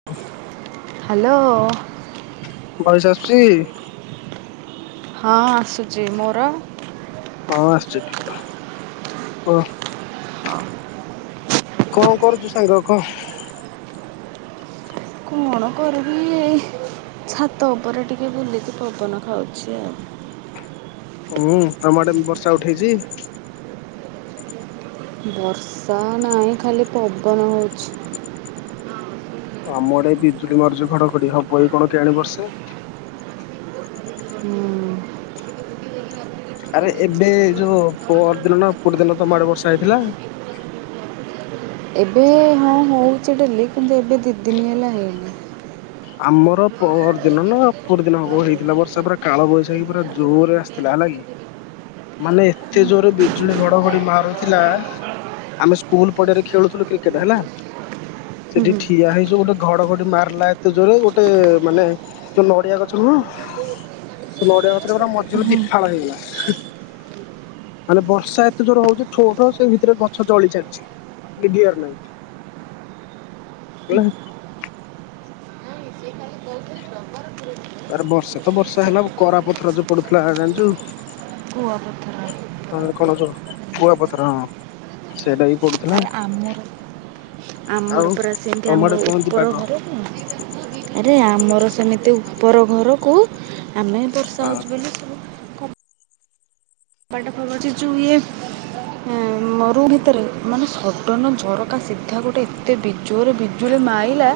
[unintelligible] Hello. Voice ଆସୁଛି? ହଁ ଆସୁଛି‌। ମୋର? ହଁ ଆସୁଛି। ଟିକେ ରୁହ। କୁହ? ହଁ। କଣ କରୁଛୁ ସାଙ୍ଗ କହ? କଣ କରିବି ଏଇ ଛାତ ଉପରେ ଟିକେ ବୁଲିକି ପବନ ଖାଉଛି ଆଉ। ହୁଁ, ତମ ଆଡ଼େ ବର୍ଷା ଉଠେଇଛି? ବର୍ଷା ନାହିଁ ଖାଲି ପବନ ହଉଛି। ଆମ ଆଡ଼େ ଏଇ ବିଜୁଳି ମାରୁଛି ଘଡ଼ଘଡ଼ି, ହବ କି କଣ କେଇଆଣି ବର୍ଷା। ହୁଁ। ଆରେ ଏବେ ଯୋଉ ପହର ଦିନ ନା ଅପୁରି ଦିନ ତମ ଆଡ଼େ ବର୍ଷା ହେଇଥିଲା? ଏବେ ହଁ ହଉଛି ଡେଲି। କିନ୍ତୁ ଏବେ ଦି ଦିନି ହେଲା ହେଇନି। ଆମର ପହର ଦିନ ନା ଅପୁରି ଦିନ ହବ ହେଇଥିଲା ବର୍ଷା। ପୁରା କାଳ ବୈଶାଖୀ ପୁରା ଜୋରରେ ଆସିଥିଲା ହେଲା କି। ମାନେ ଏତେ ଜୋରେ ବିଜୁଳି, ଘଡ଼ଘଡ଼ି ମାରୁଥିଲା। ଆମେ ସ୍କୁଲ ପଡ଼ିଆରେ ଖେଳୁଥିଲୁ କ୍ରିକେଟ ହେଲା। ସେଠି ହୁଁ ଠିଆ ହେଇଛୁ ଗୋଟେ ଘଡ଼ଘଡ଼ି ମାରିଲା ଏତେ ଜୋରେ ଗୋଟେ ମାନେ ଯୋଉ ନଡ଼ିଆ ଗଛ ନୁହଁ ସେ ନଡ଼ିଆ ଗଛଟା ପୁରା ମଝିରୁ ହୁଁ ଦି ଫାଳ ହେଇଗଲା। ମାନେ ବର୍ଷା ଏତେ ଜୋର ହଉଛି ଠୋ ଠୋ ସେଇ ଭିତରେ ଗଛ ଜଳି ଚାଲିଛି। ଲିଭି ବାର ନାହଁ। ହୁଁ। [inaudible] ତାପରେ ବର୍ଷା ତ ବର୍ଷା ହେଲା କରା ପଥର ଯୋଉ ପଡୁଥିଲା ହେରା ଜାଣିଚୁ। କୁଆ ପଥର। କହନା କହନା ଯୋଉ କୁଆପଥର ହଁ ସେଇଟା ବିି ପଡୁଥିଲା। ଆରେ ଆମର ଆଉ ଆମର ପରା ସେମିତି ତମ ଆମର ଆଡେ କଣ ଏମିତି ଉପର ପାଗ? ଘରେ ଆରେ ଆମର ସେମିତି ଉପର ଘରକୁ ଆମେ ହିଁ ବର୍ଷା ହଁ ହେଉଛୁ ବୋଲି ସବୁ ରଛିିଛୁଏ ଉଁ ମ ରୁମ ଭିତରେ ମାନେ ସଡ଼ନ ଝରକା ସିଧା ଗୋଟେ ଏତେ ବି ଜୋରେ ବିଜୁଳି ମାଇଲା।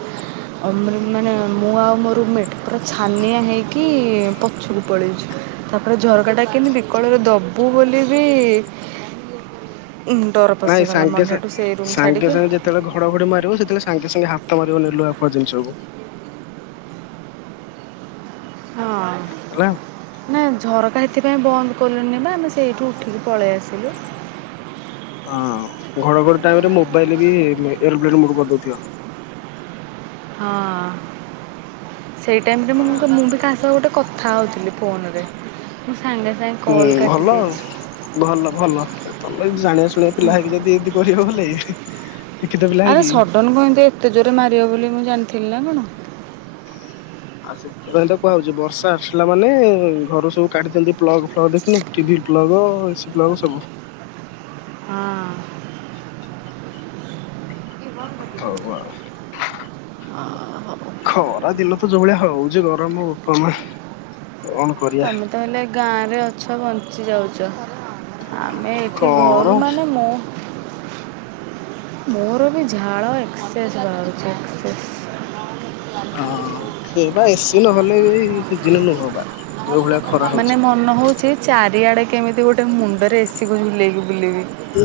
ଆମ ରୁ ମାନେ ମୁଁ ଆଉ ମୋ ରୁ ମେଟ୍ ପୁରା ଛାନିଆ ହେଇକି-ଇ-ଇ-ଇ ପଛକୁ ପଳେଇଛୁ। ତାପରେ ଝରକାଟା କେମିତି ବିକଳରେ ଦବୁ ବୋଲି ବି- ଇ-ଇ-ଇ ଉ ଡର ନାଇଁ ପଶିଗଲା ସାଙ୍ଗେ ମନରେ ସାଙ୍ଗେ ହେଇଠୁ ସେଇ ରୁମ୍ ସାଙ୍ଗେ ଛାଡ଼ିକି ସାଙ୍ଗେ ଯେତେବେଳେ ଘଡଘଡି ମାରିବ ସେତେବେଳେ ସାଙ୍ଗେ ସାଙ୍ଗେ ହାତ ମାରିବନି ଲୁହାଫୁଆ ଜିନିଷକୁ। ହଁ। ହେଲା। ନା ଝରକା ସେଥିପାଇଁ ବନ୍ଦ କଲୁନି ବା ଆମେ ସେଇଠୁ ଉଠିକି ପଳେଇ ଆସିଲୁ। ହଁ ଘଡଘଡି ଟାଇମରେ ମୋବାଇଲ ବି-ଇ-ଇଏ ଏୟରୋପ୍ଲେନ ମୁଡ କରି ଦଉଥିବ। ହଁ ସେଇ ଟାଇମରେ ହଁ ମୁଁ ମୁଁ ବି କାହା ସହ ଗୋଟେ କଥା ହେଉଥିଲି ଫୋନରେ। ମୁଁ ସାଙ୍ଗେ ସାଙ୍ଗେ ହୁଁ କଲ୍ ଭଲ ଆଉ କାଟିଦେଇଛି। ଭଲ ଭଲ ତମେ ଜାଣିବା ଶୁଣିବା ପିଲା ହେଇକି ଯଦି ଏନିତି କରିବ ବୋଲେ। ଶିକ୍ଷିତ ପିଲା ଆରେ ହେଇକି ସଡ଼ନ କଣ ଏମିତି ଏତେ ଜୋରେ ମାରିବ ବୋଲି ମୁଁ ଜାଣିଥିଲି ନା କଣ। ଆଉ ସେଥିପାଇଁ ତ କୁହା ହଉଛି ବର୍ଷା ଆସିଲା ମାନେ-ଏ-ଏ ଘରୁ ସବୁ କାଢ଼ି ଦିଅନ୍ତି ପ୍ଲଗ ଫ୍ଲଗ ଦେଖିନୁ କି? T V plug A C plug ସବୁ। ହଁ। [unintelligible] ହଉ ଆଉ। ହଉ ଖରା ଦିନ ତ ଯୋଉ ଭଳିଆ ହଉଛି ଗରମ ବୋପା ମା କଣ କରିବା ତମେ ତ ହେଲେ ଗାଁ ରେ ଅଛ ବଞ୍ଚି ଯାଉଛ ଆମେ ଏଠି କଣ ଘରୁ ହଁ ମାନେ ମୁଁ ମୋର ବି ଝାଳ ଏକ୍ସସେସ ବାହାରୁଛି ଏକ୍ସସେସ। ହଁ ସେ ବା ଏ ସି ନହେଲେ ବି ସିଜିନ୍ ନୁହବା। ମାନେ ମନ ହଉଛି ଚାରିଆଡେ କେମିତି ଗୋଟେ ମୁଣ୍ଡରେ ଏ ସି କୁ ଝୁଲେଇକି ବୁଲିବି। ହ।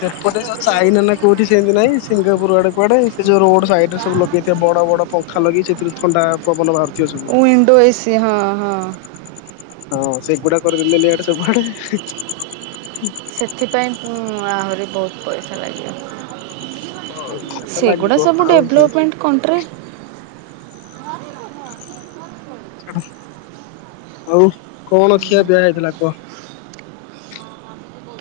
ସେପଟେ ଯୋଉ ଚାଇନା ନା କୋଉଠି ସେମିତି ନାଇଁ ସିଙ୍ଗାପୁର ଆଡେ କୁଆଡେ ସେ ଯୋଉ ରୋଡ ସାଇଡ ରେ ସବୁ ଲଗେଇଥିବେ ବଡ ବଡ ପଙ୍ଖା ଲାଗେଇ ସେଥିରୁ ଥଣ୍ଡା ପବନ ବାହାରୁଥିବ ସବୁ। ଓ ଇଣ୍ଡୋ ଏ ସି ହଁ ହଁ। ହଁ ସେଗୁଡା କରିଦେଲେନି ଇଆଡେ ସବୁଆଡେ। ସେଥିପାଇଁ ଉ-ଉ ଆହୁରି ବହୁତ ପଇସା ଲାଗିବ। ପଇସା ତ ଲାଗିବ ଆଉ ଯୋଉ କଣଟ୍ରି ଛାଡ ଆଉ କଣ ଖିଆ ପିଆ ହେଇଥିଲା କୁହ?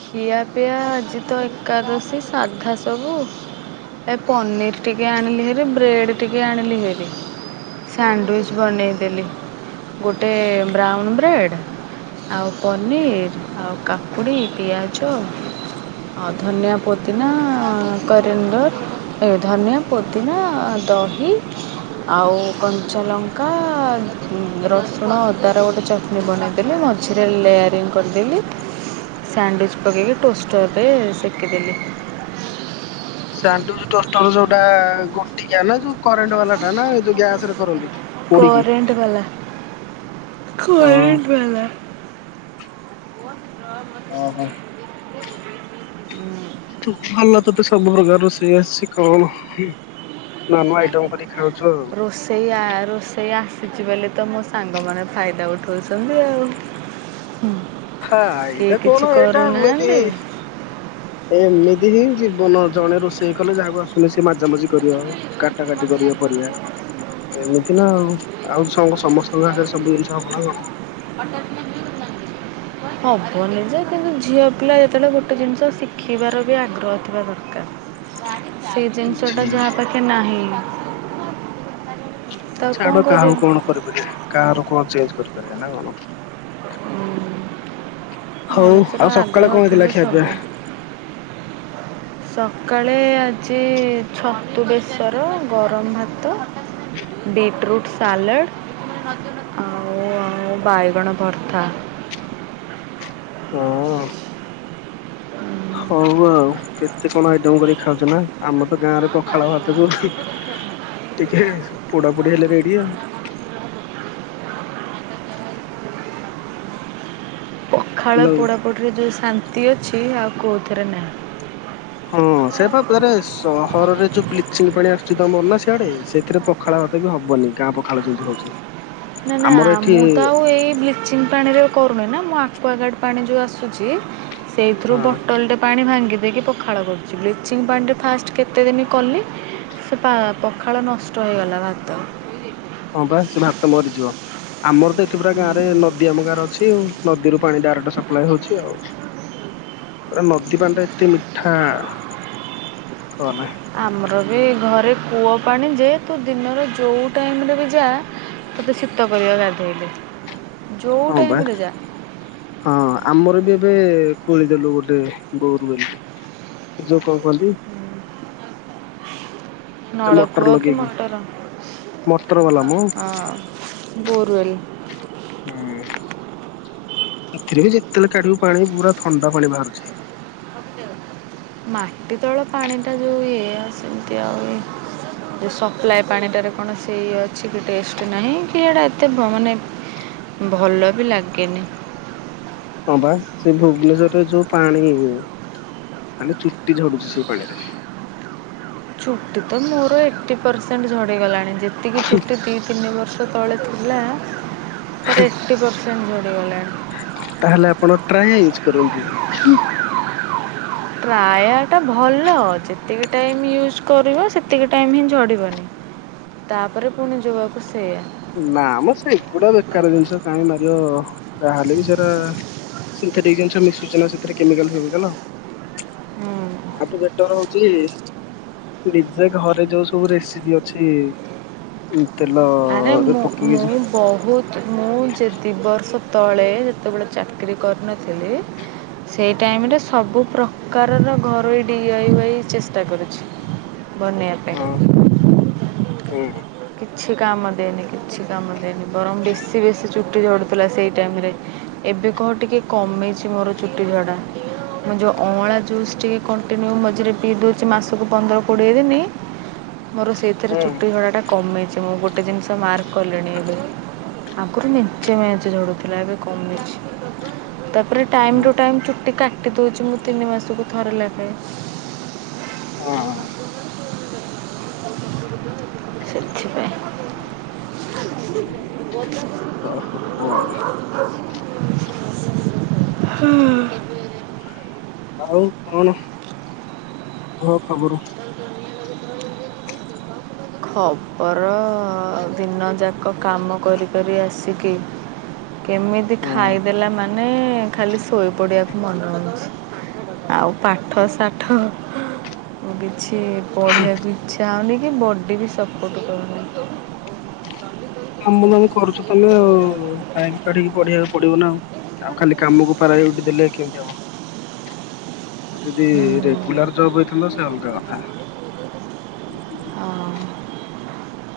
ଖିଆପିଆ ଆଜି ତ ଏକାଦଶୀ ସାଧା ସବୁ। ଏ ପନିର୍ ଟିକେ ଆଣିଲି ହେରି ବ୍ରେଡ଼ ଟିକେ ଆଣିଲି ହେରି। ସ୍ୟାଣ୍ଡୁଇଜ୍ ବନେଇଦେଲି। ଗୋଟେ ବ୍ରାଉନ୍ ବ୍ରେଡ଼୍, ଆଉ ପନିର୍, ଆଉ କାକୁଡ଼ି। ପିଆଜ ଆଉ ଧନିଆ ପୋଦିନା-ଆ-ଆ-ଆ କରିଏଣ୍ଡର୍। ଏ ଧନିଆ, ପୋଦିନା, ଦହି ଆଉ କଞ୍ଚାଲଙ୍କା ରସୁଣ ଅଦାର ଗୋଟେ ଚଟ ବନେଇଦେଲି ମଝିରେ ଲେୟାରିଙ୍ଗ୍ କରିଦେଲି। ସ୍ୟାଣ୍ଡୁଇଜ୍ ପକେଇକି ଟୋଷ୍ଟରେ ସେକିଦେଲି। ସ୍ୟାଣ୍ଡୁଇଜ୍ ଟୋଷ୍ଟର ଯୋଉଟା ଗୋଟିକିଆ ନା ଯୋଉ କରେଣ୍ଟ ବାଲା ଟା ନା ଯୋଉ ଗ୍ୟାସ ରେ କରନ୍ତି। ପୋଡିକି କରେଣ୍ଟ ବାଲା ହଁ କରେଣ୍ଟ ବାଲା। [unintelligible] ଓହୋ। ତୁ ଭଲ ତତେ ସବୁ ପ୍ରକାର ରୋଷେଇ ଆସିଛି କର। ନୂଆ ନୂଆ ଆଇଟମ୍ କରି ଖାଉଛୁ ଆଉ। ରୋଷେଇ ଆ ରୋଷେଇ ଆସିଛି ବୋଲି ତ ମୋ ସାଙ୍ଗ ମାନେ ଫାଇଦା ଉଠଉଛନ୍ତି ଆଉ। ହୁଁ। ଫାଇଦା କଣ ଏଇଟା ଏମିତି ଏମିତି ହିଁ ଜୀବନ ଜଣେ ରୋଷେଇ କଲେ ଯାହାକୁ ଆସୁନି ସେ ମାଜାମାଜି କରିବ। କାଟା କାଟି କରିବ ପରିବା। ଏମିତି ନା ଆଉ ଆଉ ସଙ୍ଗ ସମସ୍ତଙ୍କ ହାତରେ ସବୁ ଜିନିଷ ହବ ନା କଣ। [unintelligible] ହବନି ଜେ କିନ୍ତୁ ଝିଅ ପିଲା ଯେତେବେଳେ ଗୋଟେ ଜିନିଷ ଶିଖିବାର ବି ଆଗ୍ରହ ଥିବା ଦରକାର। ସେ ଜିନିଷ ଟା ଝି ଯାହା ପାଖରେ ନାହିଁ ହ ତାକୁ କଣ ଛାଡ କରିବ? କାହାକୁ କଣ କରିପାରିବା କାହାର କଣ ଚେଞ୍ଜ କରିପାରିବା ନା କଣ। ହଉ ମଣିଷର ଆଉ ସକାଳେ ଆଗ୍ରହ କଣ ଥିଲେ ହେଇଥିଲା ଖିଆ ପିଆ। ସବୁ। [inaudible] ସକାଳେ ଆଜି ଛତୁ ବେସର ଗରମ ଭାତ ବିଟରୁଟ୍ ସାଲାଟ୍ ଆଉ ଆଉ ବାଇଗଣ ଭର୍ତ୍ତା। ଉଁ। ହଉ ଆଉ କେତେ କଣ ଆଇଟମ୍ କରିକି ଖାଉଛ ନା ଆମର ତ ଗାଁରେ ପଖାଳ ଭାତକୁ ଟିକେ ପୋଡାପୋଡି ହେଲେ ରେଡି ଆଉ। ପଖାଳ ହାଲୋ ପୋଡ଼ାପୋଡିରେ ଯଉ ଶାନ୍ତି ଅଛି ଆଉ କେଉଥେରେ ନାହିଁ। ହଁ ସେଇଆପା ଆରେ ସହରରେ ଯୋଉ ବ୍ଲିଚିଂ ପାଣି ଆସୁଛି ତମର ନା ସିଆଡେ ସେଥିରେ ପ ପଖାଳ ଭାତ ବି ହବନି ଗାଁ ପଖାଳ ଯେମିତି ହଉଛି। ନା ନା ଆମର ଏଠି ମୁଁ ତ ଆଉ ଏଇ ବ୍ଲି ବ୍ଲିଚିଂ ପାଣିରେ କରୁନି ନା ମୁଁ ଆକ୍ୱାଗାର୍ଡ଼ ପାଣି ଯେଉଁ ଆସୁଛି ସେଇଥିରୁ ହଁ ବଟଲଟେ ପାଣି ଭାଙ୍ଗି ଦେଇକି ପଖାଳ କରୁଛି ବ୍ଲିଚିଙ୍ଗ ପାଣିରେ ଫାଷ୍ଟ୍ କେତେଦିନ କଲି ସେ ପା ପଖାଳ ନଷ୍ଟ ହେଇଗଲା ଭାତ। ହଁ ପା ସେ ଭାତ ମରିଯିବ। ଆମର ତ ଏଠି ପୁରା ଗାଁରେ ନଦୀ ଆମ ଗାଁରେ ଅଛି ଆଉ ନଦୀରୁ ପାଣି ଡାଇରେକ୍ଟ୍ ସପ୍ଲାଏ ହଉଛି ଆଉ। [unintelligible] ପୁରା ନଦୀ ପାଣି ଟା ଏତେ ମିଠା କହନା। ଆମର ବି ଘରେ କୂଅ ପାଣି ଯେ ତୁ ଦିନର ଯେଉଁ ଟାଇମ୍ ରେ ବି ଯା ତତେ ଶୀତ କରିବ ଗାଧେଇଲେ। ଯେଉଁ ହଁ ବା। ଟାଇମ୍ରେ ଯା ହଁହଁ ଆମର ବି ଏବେ ଖୋଳିଦେଲୁ ଗୋଟେ ବୋରୁୱେଲ୍। ଏ ଯଉ କଣ କହନ୍ତି? ସେ ମଟର ନଳକୂଅ କି ଲଗେଇକି ମଟର ମଟର ବାଲା ମ ହୁଁ ହଁ ବୋରୱେଲ। ହୁଁ ଏଥିରେ ବି ଯେତେବେଳେ କାଢ଼ିବୁ ପାଣି ପୁରା ଥଣ୍ଡା ପାଣି ବାହାରୁଛି। ମାଟି ତଳ ପାଣି ଟା ଯଉ ଇଏ ଆଉ ସେମିତି ଆଉ ଏ ସପ୍ଲାଏ ପାଣି ଟାରେ କଣ ସେ ଅଛି କି ଟେଷ୍ଟ ନାହିଁ କି ଏଟା ଏତେ ବ୍ର ମାନେ ଭଲ ବି ଲାଗେନି। ହଁ ବା ସେ ଭୁବନେଶ୍ୱରରେ ଯୋଉ ପାଣି। ଖାଲି ଚୁଟି ଝଡ଼ୁଛି ସେଇ ପାଣି ରେ। ଚୁଟି ତ ମୋର ଏଇଟି ପର୍ସେଣ୍ଟ ଝଡ଼ିଗଲାଣି ଯେତିକି ଚୁଟି ଦିଇ ତିନି ବର୍ଷ ତ ତଳେ ଥିଲା ତାର ଏଇଟି ପର୍ସେଣ୍ଟ ଯଡ଼ିଗଲାଣି। ତାହେଲେ ଆପଣ ଟ୍ରାୟା ୟୁଜ୍ କରନ୍ତୁ। ଟ୍ରାୟା ଟା ଭଲ ଯେତିକି ଟାଇମ ୟୁଜ କରିବ ସେତିକି ଟାଇମ ହିଁ ଝଡ଼ିବନି। ତାପରେ ପୁଣି ଯୋଉଆ କୁ ସେଇଆ। ନା ମ ସେଗୁଡ଼ା ବେକାର ଜିନିଷ କାହିଁ ମାରିବ ଯାହେଲେ ବି ସେରା ସିନ୍ଥେଟିକ୍ ଜିନିସ ମିଶୁଚି ନା ସେଥିରେ କେମିକାଲ ଫେମିକାଲ। ଆଠୁ ବେଟର ହୋଉଚି ନିଜେ ଘରେ ଯୋଉ ସବୁ ରେସିପି ଅଛି ଉଁ ତେଲ ଆରେ ମୁଁ ମୁଁ ବୋହୁ ମୁଁ ଯେ ଦି ବର୍ଷ ତଳେ ଯେତେବେଳେ ଚାକିରୀ କରିନଥିଲି। ସେହି ଟାଇମରେ ସବୁ ପ୍ରକାରର ଘରୋଇ ଡିଆଇ ୱାୟୀ ଚେଷ୍ଟା କରୁଛି। ବନେଇବା ପାଇଁ। ହୁଁ। କିଛି କାମ ଦିଏନି କିଛି କାମ ଦିଏନି ବରଂ ବେଶୀ ବେଶୀ ଚୁଟି ଝଡ଼ୁଥିଲା ସେଇ ଟାଇମରେ। ଏବେ କହ ଟିକେ କମେଇଛି ମୋର ଚୁଟି ଝଡ଼ା। ମୁଁ ଯୋଉ ଅଁଳା ଜୁସ୍ ଟିକେ କଣ୍ଟିନ୍ୟୁ ମଝିରେ ପିଇ ଦଉଛି ମାସକୁ ପନ୍ଦର କୋଡ଼ିଏ ଦିନି। ମୋର ସେଇଥିରେ ହୁଁ ଚୁଟି ଝଡ଼ା ଟା କମେଇଛି ମୁଁ ଗୋଟେ ଜିନିଷ ମାର୍କ କଲିଣି ଏବେ। ଆଗରୁ ମେଞ୍ଚେ ମେଞ୍ଚେ ଝଡ଼ୁଥିଲା ଏବେ କମି ଯାଇଛି [unintelligible] ତାପରେ ଟାଇମ୍ ହୁଁ ହୁଁ ଟୁ ଟାଇମ୍ ଚୁଟି କାଟି ଦୋଉଛି ମୁଁ ତିନି ମାସକୁ ଥରେ ଲାଖେ। ହଁ। ସେଥିପାଇଁ। ହଁ ହଉ ହଉ ଆଉ ହାଁ। ଆଉ କଣ କୁହ ଖବର? ଖବର ଆଉ ଦିନ ଯାକ କାମ କରି କରି ଆସିକି କେମିତି ହଁ ଖାଇଦେଲା ମାନେ ଖାଲି ଶୋଇ ପଡ଼ିବାକୁ ମନେ ହୋଉଛି ଆଉ ପାଠ ସାଠ ମୁଁ କିଛି ପଢ଼ିବାକୁ ଇଚ୍ଛା ହୋଉନି କି ବଡି ବି ସପୋର୍ଟ କରୁନି। କାମ ଦାମ କରୁଛ ତମେ ଆଉ ଟାଇମ କାଢ଼ିକି ପଢ଼ିବାକୁ ପଡ଼ିବ ନା ଆଉ। ଆଉ ଖାଲି କାମକୁ ପ୍ରାୟୁରୁଟିଦେଲେ କେମିତି ହବ? ଆଉ ଯଦି ରେଗୁଲାର ଜବ ହେଇଥାନ୍ତା ସେ ଅଲଗା କଥା। ହଁ।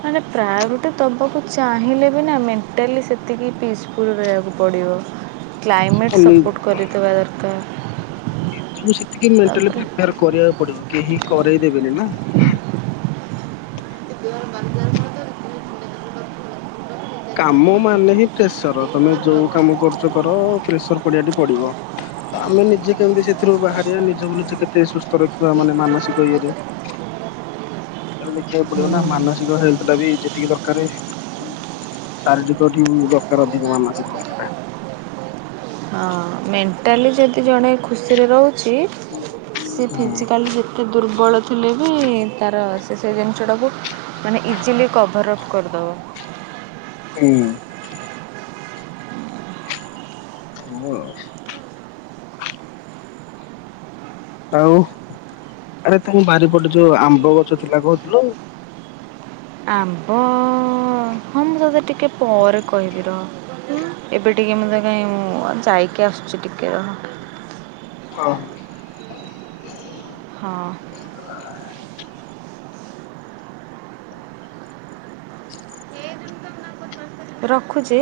ମାନେ ପ୍ରାୟରୁଟି ଦବାକୁ ଚାହିଁଲେ ବି ନା ମେଣ୍ଟାଲି ସେତିକି ପିସଫୁଲ ରହିବାକୁ ପଡ଼ିବ। କ୍ଲାଇମେଟ୍ ସପୋର୍ଟ କରିଥୁବା ଦରକାର। ନିଜକୁ ସେତିକି ମେଣ୍ଟାଲି ତାପରେ ପ୍ରିପେୟାର କରିବାକୁ ପଡ଼ିବ କେହି କରେଇ ଦେବେନି ନା ହୁଁ। ଦ ବ କାମ ମାନେ ହିଁ ପ୍ରେସର ତମେ ଯୋଉ କାମ କରୁଛ କର ପ୍ରେସର ପଡ଼ିବା ଟି ପଡ଼ିବ। ତ ଆମେ ନିଜେ କେମିତି ସେଥିରୁ ବାହାରିବା ନିଜକୁ ନିଜେ କେତେ ସୁସ୍ଥ ରଖିବା ମାନେ ମାନସିକ ଇଏରେ। ହୁଁ ସେଟା ଦେଖିବାକୁ ପଡ଼ିବ ନା ମାନସିକ ହେଲ୍ଥ ଟା ବି ଯେତିକି ଦରକାରେ। ଶାରୀରିକ ଠୁ ଦରକାର ଅଧିକ ମାନସିକତା। ହଁ ମେଣ୍ଟାଲି ଯଦି ଜଣେ ଖୁସିରେ ରହୁଛି ସି ହଁ। ଫିଜିକାଲି ଏତେ ଦୁର୍ବଳ ଥିଲେ ବି ତାର ସେ ସେ ଜିନିଷଟାକୁ ମାନେ ଇଜିଲି କଭର ଅଫ୍ କରିଦବ। ହୁଁ। ହଁ ଆଉ। ଆଉ ଆରେ ତମ ବାରିପଟେ ଯୋଉ ଆମ୍ବ ଗଛ ଥିଲା କହୁଥିଲୁ ଆମ୍ବ ହଁ ମୁଁ ତତେ ଟିକେ ପରେ କହିବି ରହ। ଉଁ ଏବେ ଟିକେ ମତେ କାହିଁ ମୁଁ ଯାଇକି ଆସୁଛି ଟିକେ ରହ। ହଉ। ହଁ। ରଖୁଛି।